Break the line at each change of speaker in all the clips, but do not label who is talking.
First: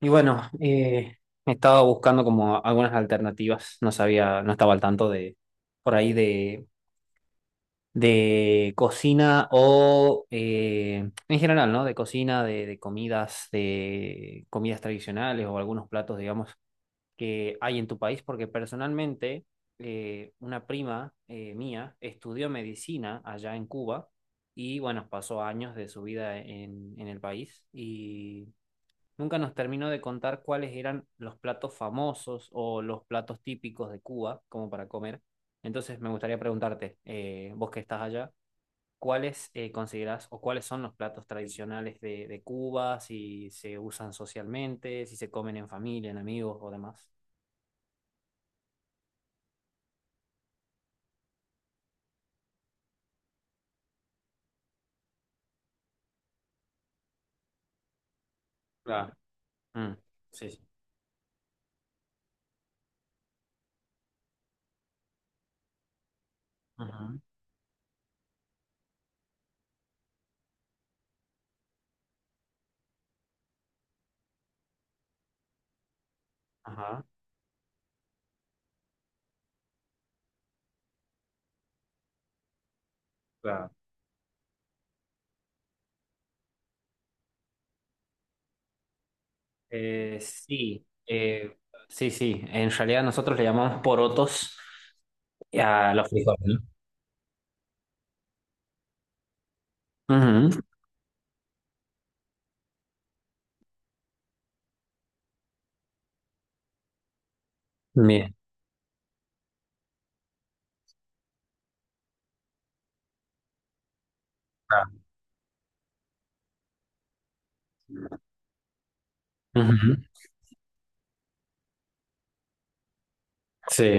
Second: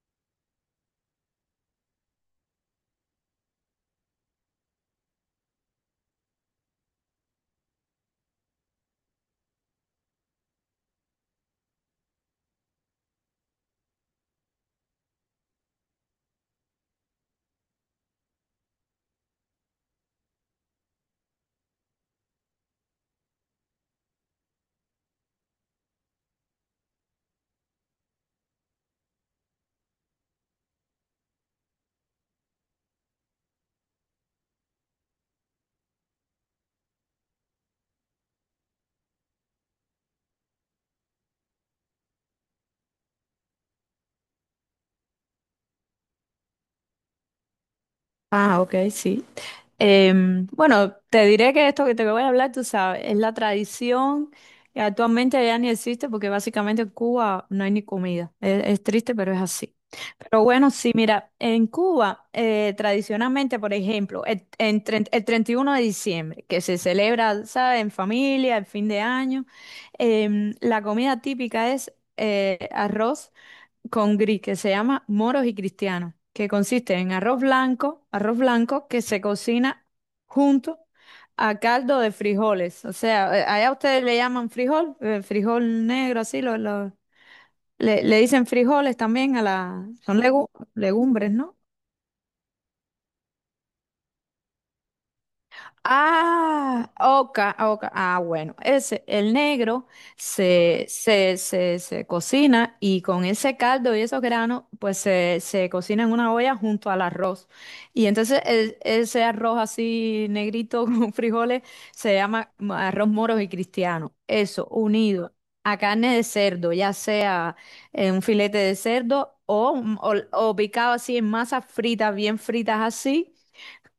Y bueno, estaba buscando como algunas alternativas. No sabía, no estaba al tanto de por ahí de cocina o en general, ¿no? De cocina, de comidas, de comidas tradicionales o algunos platos, digamos, que hay en tu país. Porque personalmente, una prima mía estudió medicina allá en Cuba y bueno, pasó años de su vida en el país y nunca nos terminó de contar cuáles eran los platos famosos o los platos típicos de Cuba, como para comer. Entonces me gustaría preguntarte, vos que estás allá, ¿cuáles considerás o cuáles son los platos tradicionales de Cuba? Si se usan socialmente, si se comen en familia, en amigos o demás.
Ah, ok, sí. Bueno, te diré que esto que te voy a hablar, tú sabes, es la tradición que actualmente ya ni existe porque básicamente en Cuba no hay ni comida. Es
Claro.
triste, pero es así.
Mm.
Pero
Sí, sí.
bueno, sí, mira, en Cuba tradicionalmente, por ejemplo, el, el 31 de diciembre, que se
Ujú.
celebra, ¿sabes?, en familia, el fin de año, la comida típica es arroz con gris que se llama moros y cristianos, que consiste
Ajá.
en arroz blanco que se cocina junto a caldo de frijoles. O sea,
Claro.
allá ustedes le llaman frijol, frijol negro, así lo, le, le dicen frijoles también a la, son
Sí,
legumbres, ¿no?
sí, sí. En realidad nosotros le llamamos porotos a los frijoles,
Ah, oca, oca. Ah, bueno, ese, el negro
¿no? Ujú.
se cocina y con ese caldo y esos granos, pues se cocina en una olla junto al arroz. Y
Bien.
entonces ese arroz así negrito con frijoles se llama arroz moros y cristiano. Eso, unido a carne de cerdo, ya sea un filete de cerdo o,
Ujú.
o o picado así en masas fritas, bien fritas así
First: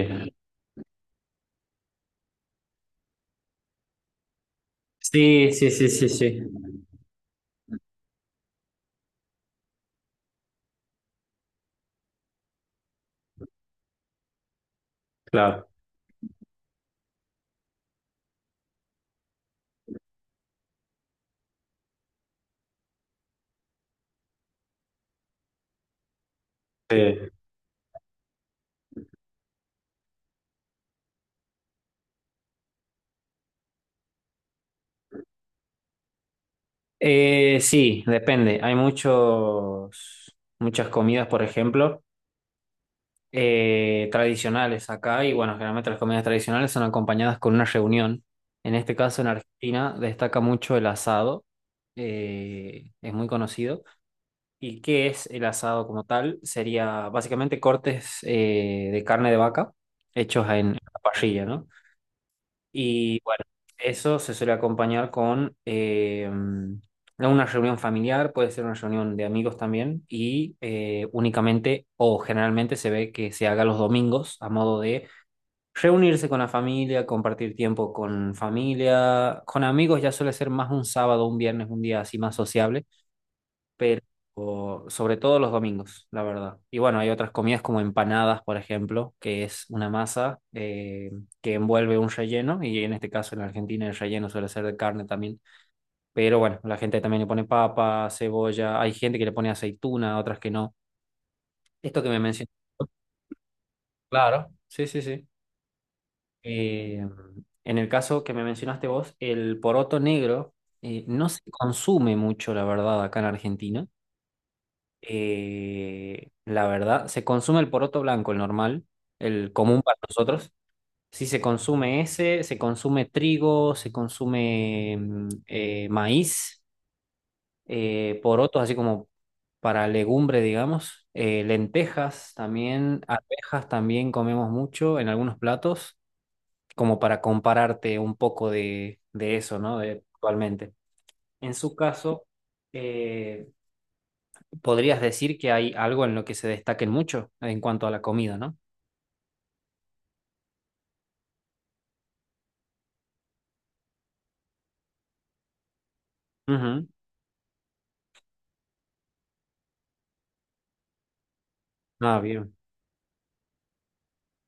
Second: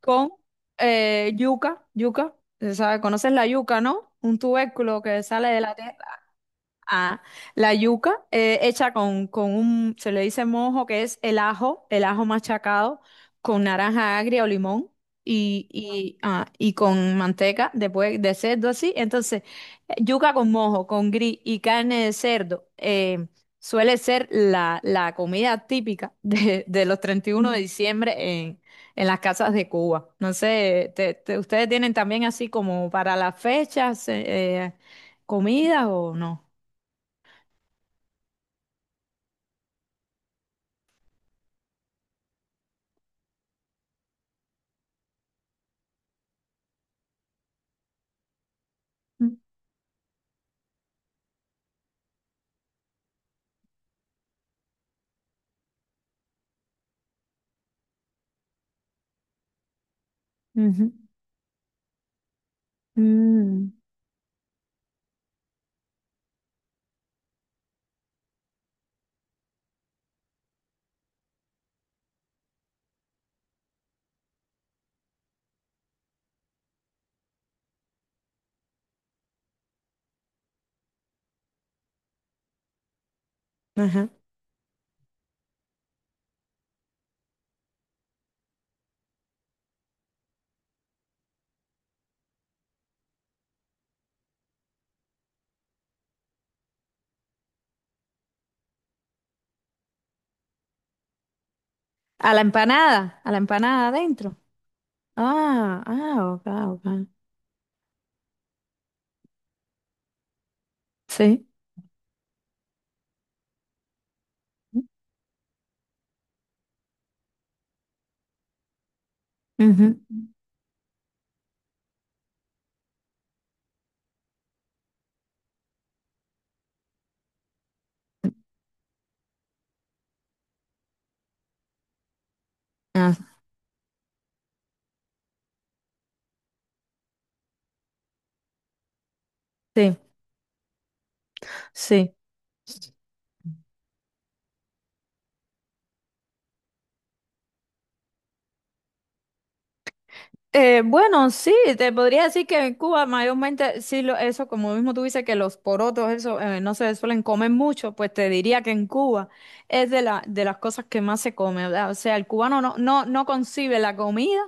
con yuca, se sabe, conoces la yuca, ¿no? Un tubérculo que sale
Sí,
de
sí,
la,
sí, sí, sí.
Ah, la yuca hecha con un, se le dice mojo, que es el ajo machacado con naranja agria o limón
Claro.
y, y con manteca después de cerdo así. Entonces, yuca con mojo, con gris y carne de cerdo suele ser la, la comida típica de los
Sí.
31 de diciembre en, en las casas de Cuba. No sé, ¿ustedes tienen también así como para las fechas comidas o no?
Sí, depende. Hay muchas comidas, por ejemplo, tradicionales acá, y bueno, generalmente las comidas tradicionales son acompañadas con una reunión. En este caso, en
Mm,
Argentina, destaca mucho el asado, es muy conocido. ¿Y qué es el asado como tal? Sería básicamente cortes de carne de vaca hechos en
ujú.
la parrilla, ¿no? Y bueno,
Mm,
eso se suele acompañar con una reunión familiar, puede ser una reunión de amigos también, y únicamente o generalmente se ve que se haga los domingos a modo de reunirse con la familia, compartir tiempo con familia, con amigos ya suele ser más un sábado, un viernes, un día así más sociable, pero
ajá.
sobre todo los domingos, la verdad. Y bueno, hay otras comidas como empanadas, por ejemplo, que es una masa que envuelve un relleno, y en este caso en Argentina el relleno suele ser de carne también. Pero bueno, la gente también le pone papa, cebolla, hay gente que le pone aceituna, otras que no. Esto que me mencionaste.
A la empanada adentro.
Claro, sí, sí, sí.
Ah, ah, ok,
Eh,
ok.
en el caso que me mencionaste vos, el poroto negro no se
Sí.
consume mucho, la verdad, acá en Argentina. La verdad, se consume el poroto blanco, el normal, el común
Ujú.
para nosotros. Sí, se consume ese, se consume trigo, se consume maíz, porotos así como para legumbre, digamos, lentejas también,
Ah,
arvejas también comemos mucho en algunos platos, como para compararte un poco de eso, ¿no?
sí,
De, actualmente. En su
sí.
caso, eh, podrías decir que hay algo en lo que se destaquen mucho en cuanto a la comida, ¿no?
Bueno, sí, te podría decir que en Cuba mayormente, sí, lo, eso, como mismo tú dices que los porotos, eso, no
Ujú.
se suelen comer mucho, pues te diría que en Cuba es de la, de las cosas que más se come, ¿verdad? O sea,
Ah,
el
bien.
cubano no concibe la comida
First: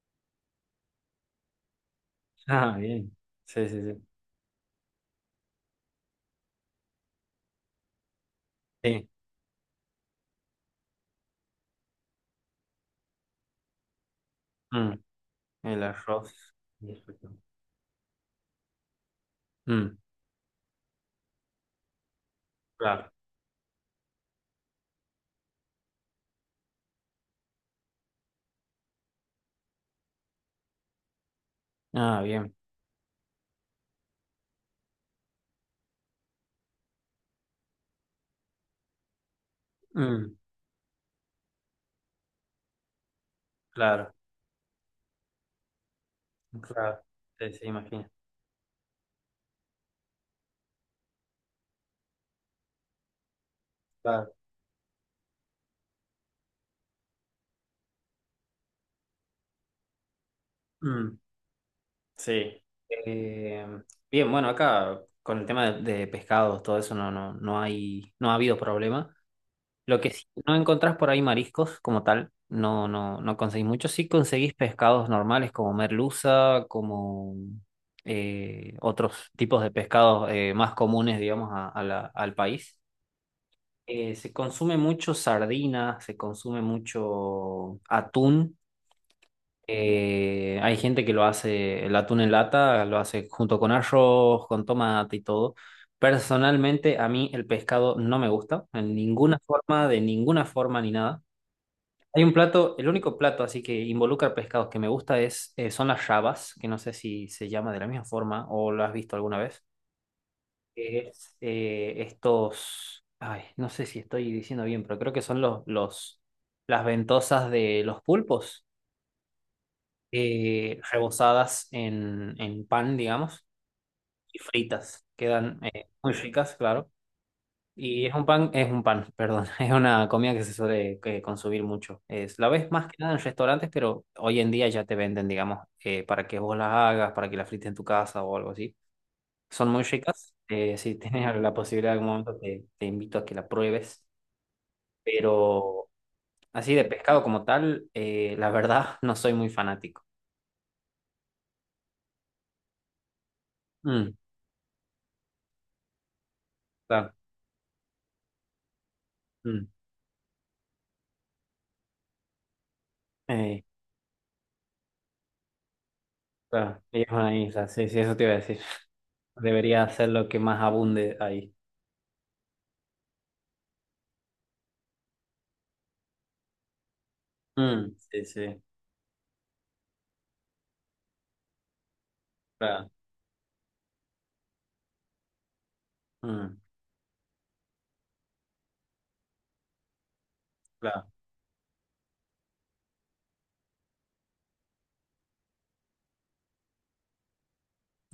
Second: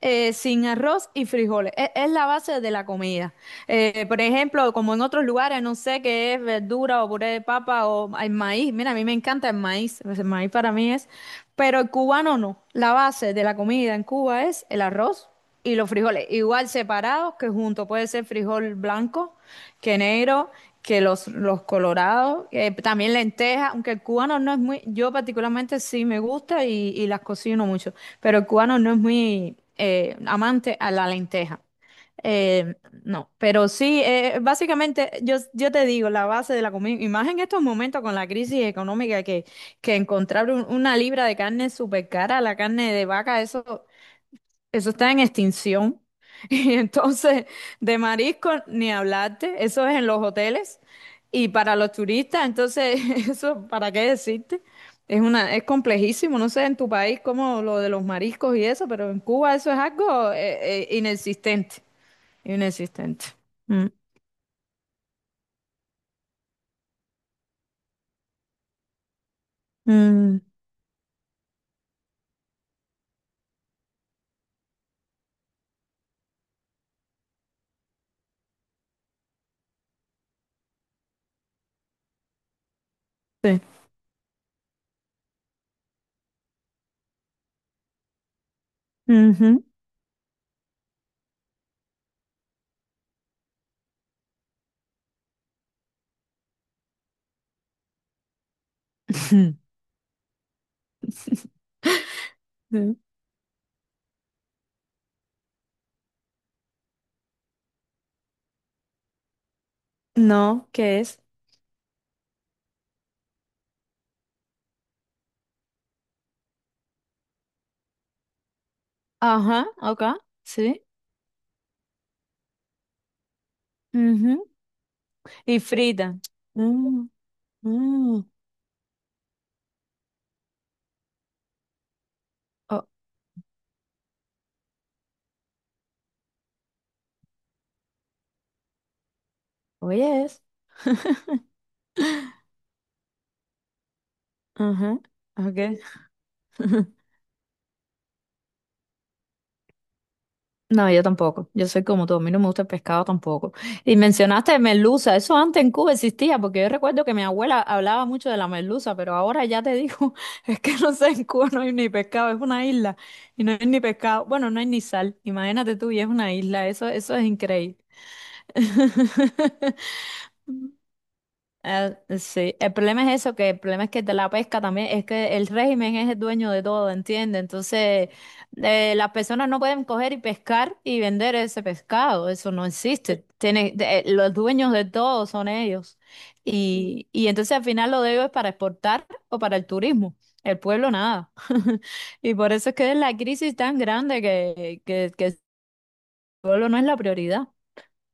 sin arroz y frijoles, es la base de
Ah,
la
bien.
comida.
Sí, sí, sí.
Por ejemplo, como en otros lugares, no sé qué es verdura o puré de papa o el maíz, mira, a mí
Sí.
me encanta el maíz, pues el maíz para mí es pero el cubano no. La base de la comida en Cuba es el
Mm.
arroz y
El
los frijoles,
arroz.
igual
Y el
separados que juntos. Puede ser frijol blanco,
Mm.
que negro, que los colorados,
Claro.
también lentejas, aunque el cubano no es muy, yo particularmente sí me gusta y las cocino mucho, pero el cubano no es muy amante a la lenteja.
Ah, bien.
Eh, no, pero sí, básicamente yo, yo te digo, la base de la comida, y más en estos momentos con la crisis económica que
Mm.
encontrar una libra de carne súper cara, la carne de vaca, eso,
Claro.
eso está en extinción. Y
Claro.
entonces,
Sí, sí,
de
imagino.
marisco, ni hablarte, eso es en los hoteles. Y para los turistas, entonces, eso, ¿para qué
Claro.
decirte? Es una, es complejísimo, no sé en tu país como lo de los mariscos y eso, pero en Cuba eso es algo
Mm.
inexistente,
Sí.
inexistente.
Eh,
Mm,
Bien, bueno, acá con el tema de pescados, todo eso no, no, no hay, no ha habido problema. Lo que sí,
mm,
no encontrás por ahí mariscos como tal, no, no, no conseguís mucho. Sí conseguís pescados normales como merluza, como otros tipos de pescados más comunes, digamos, al país.
sí.
Se consume mucho sardina, se consume mucho atún.
Ujú.
Hay gente que lo hace, el atún en lata, lo hace junto con arroz, con tomate y todo. Personalmente, a mí el pescado no me gusta, en ninguna forma, de ninguna forma ni nada. Hay un plato, el
Sí.
único plato así que involucra pescados que me gusta son las rabas, que no sé si se llama de la misma forma o lo has visto alguna vez.
No, ¿qué es?
Es estos, ay, no sé si estoy diciendo bien, pero creo que son las ventosas de los pulpos,
Ajá, acá, sí.
rebozadas en pan, digamos, y
Ujú.
fritas. Quedan
Y
muy
frita.
ricas, claro.
Mm,
Y
mm.
perdón, es una comida que se suele consumir mucho. Es, la ves
O-
más que nada en restaurantes, pero hoy en día ya te venden, digamos, para que vos las hagas, para que las frites en tu casa o algo así. Son muy
Oye,
ricas.
es.
Si tienes la posibilidad en algún momento, te invito a que la pruebes.
Ajá. Okay.
Pero así de pescado como tal, la verdad, no soy muy fanático.
No, yo tampoco. Yo soy como tú. A mí no me gusta el pescado tampoco. Y
Mm,
mencionaste merluza. Eso antes en Cuba existía, porque yo recuerdo
claro,
que mi abuela hablaba mucho de la merluza, pero ahora ya
mm,
te digo, es que no sé, en Cuba no hay ni pescado, es una isla y no
eh,
hay ni pescado. Bueno, no hay ni sal. Imagínate tú, y es una isla.
claro,
Eso,
y es
eso es
una isla,
increíble.
sí, sí, eso te iba a decir. Debería ser lo que más abunde ahí.
Ah, sí, el problema es eso, que el problema es que de la pesca también, es que el régimen es el dueño de todo, ¿entiendes?
Mm,
Entonces,
sí, sí.
las personas no pueden coger y pescar y vender ese pescado, eso no
Claro.
existe. Tiene, los dueños de todo son ellos.
Mm,
Y entonces al final lo de ellos es para exportar o para el turismo. El pueblo
claro.
nada. Y por eso es que es la crisis tan grande que el pueblo no es la prioridad.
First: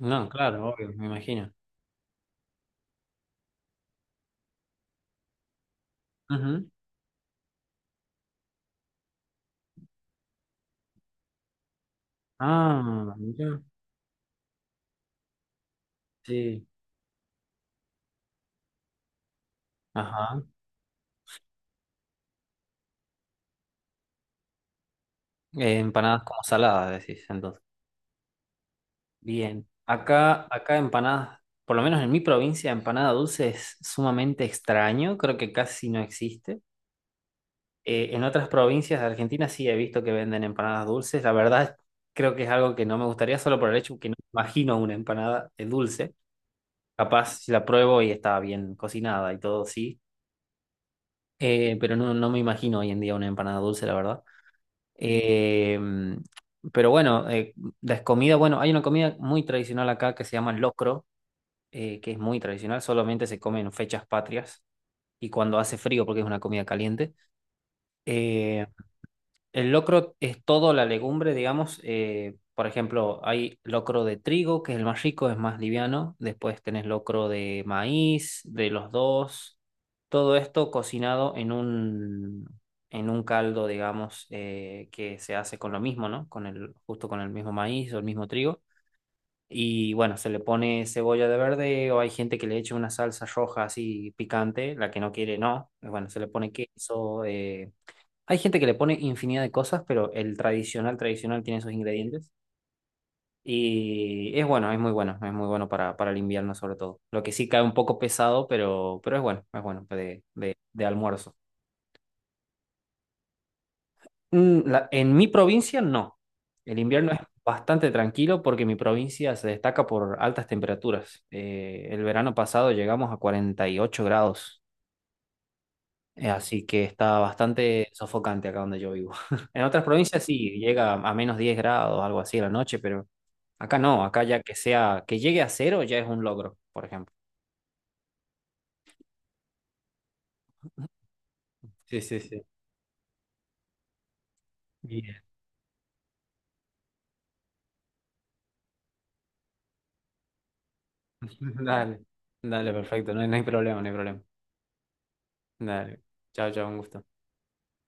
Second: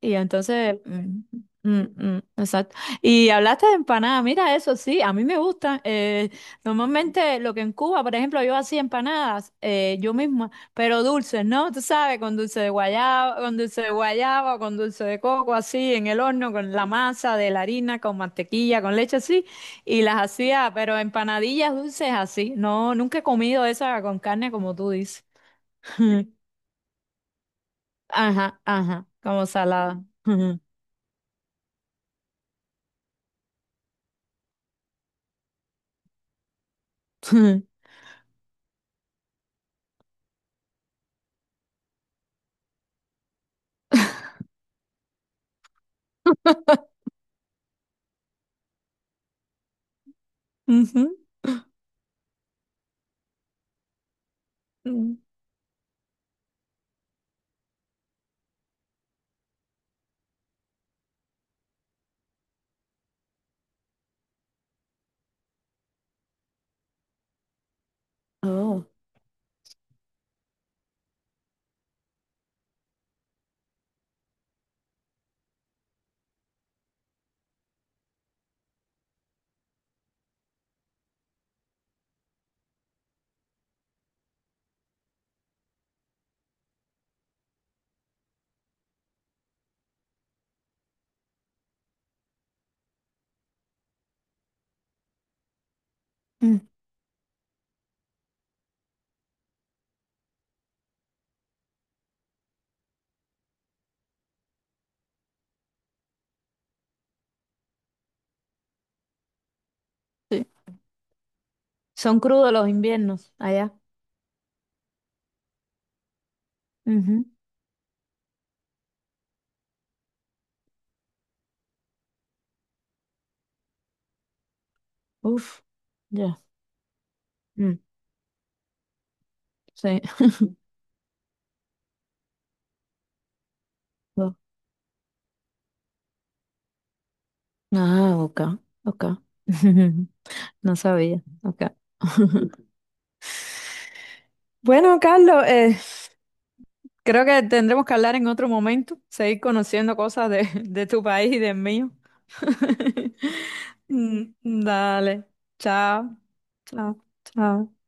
Y
claro,
entonces,
obvio, me imagino.
exacto. Y hablaste de empanadas, mira eso, sí, a mí me gustan.
Ujú.
Normalmente lo que en Cuba, por ejemplo, yo hacía empanadas yo misma, pero dulces, ¿no? Tú sabes, con dulce de
Ah,
guayaba, con
mira.
dulce de guayaba, con dulce de coco, así, en el horno,
Sí.
con la masa de la harina, con mantequilla, con leche, así. Y las
Ajá.
hacía, pero empanadillas dulces así. No, nunca he comido esa con carne como tú dices.
Empanadas como saladas, decís, entonces.
Ajá, ajá, como
Bien.
salada.
Acá, empanadas, por lo menos en mi provincia, empanada dulce es sumamente extraño, creo que casi no existe. En otras provincias de Argentina sí he visto que venden empanadas dulces. La verdad, creo que es algo que no me gustaría solo por el hecho que no me imagino una empanada dulce. Capaz si la pruebo y está bien cocinada y todo, sí.
Ujú.
Pero no, no me imagino hoy en día una empanada dulce, la verdad.
Mm.
Eh, pero bueno, las comidas, bueno, hay una comida muy tradicional acá que se llama locro, que es muy tradicional, solamente se come en fechas patrias y cuando hace frío porque es una comida caliente. Eh,
Oh,
el locro es toda la legumbre, digamos. Por ejemplo, hay locro de trigo, que es el más rico, es más liviano. Después tenés locro de maíz, de los dos. Todo esto cocinado en un, caldo, digamos, que se hace con lo mismo, ¿no? Con el, justo con el mismo maíz o el mismo trigo. Y bueno, se le pone cebolla de verde o hay gente que le echa una salsa roja así picante, la que no quiere, no. Bueno, se le pone
mm,
queso. Hay gente que le pone infinidad de cosas, pero el tradicional, tradicional tiene esos ingredientes. Y es bueno, es muy bueno, es muy bueno para el invierno sobre todo. Lo que sí cae un poco pesado, pero es bueno de,
sí.
de almuerzo.
Son crudos los inviernos allá.
Mm, en mi provincia no. El invierno es
Ujú.
bastante tranquilo porque mi provincia se destaca por altas temperaturas. El verano pasado llegamos a 48 grados,
Uf, ya.
así que está
Mm,
bastante sofocante acá donde yo vivo. En otras
sí.
provincias sí, llega a menos 10 grados, algo así a la noche, pero acá no, acá
Oh.
ya que sea, que llegue a cero ya es un logro, por ejemplo.
Ah, ok, ok. No sabía. Ok.
Sí, sí, sí.
Bueno,
Bien.
Carlos, creo que tendremos que hablar en otro momento, seguir conociendo cosas de, de tu país y del mío.
Dale, dale, perfecto, no, no hay problema, no hay problema.
Mm, dale.
Dale,
Chao,
chao, chao, un
chao,
gusto.
chao.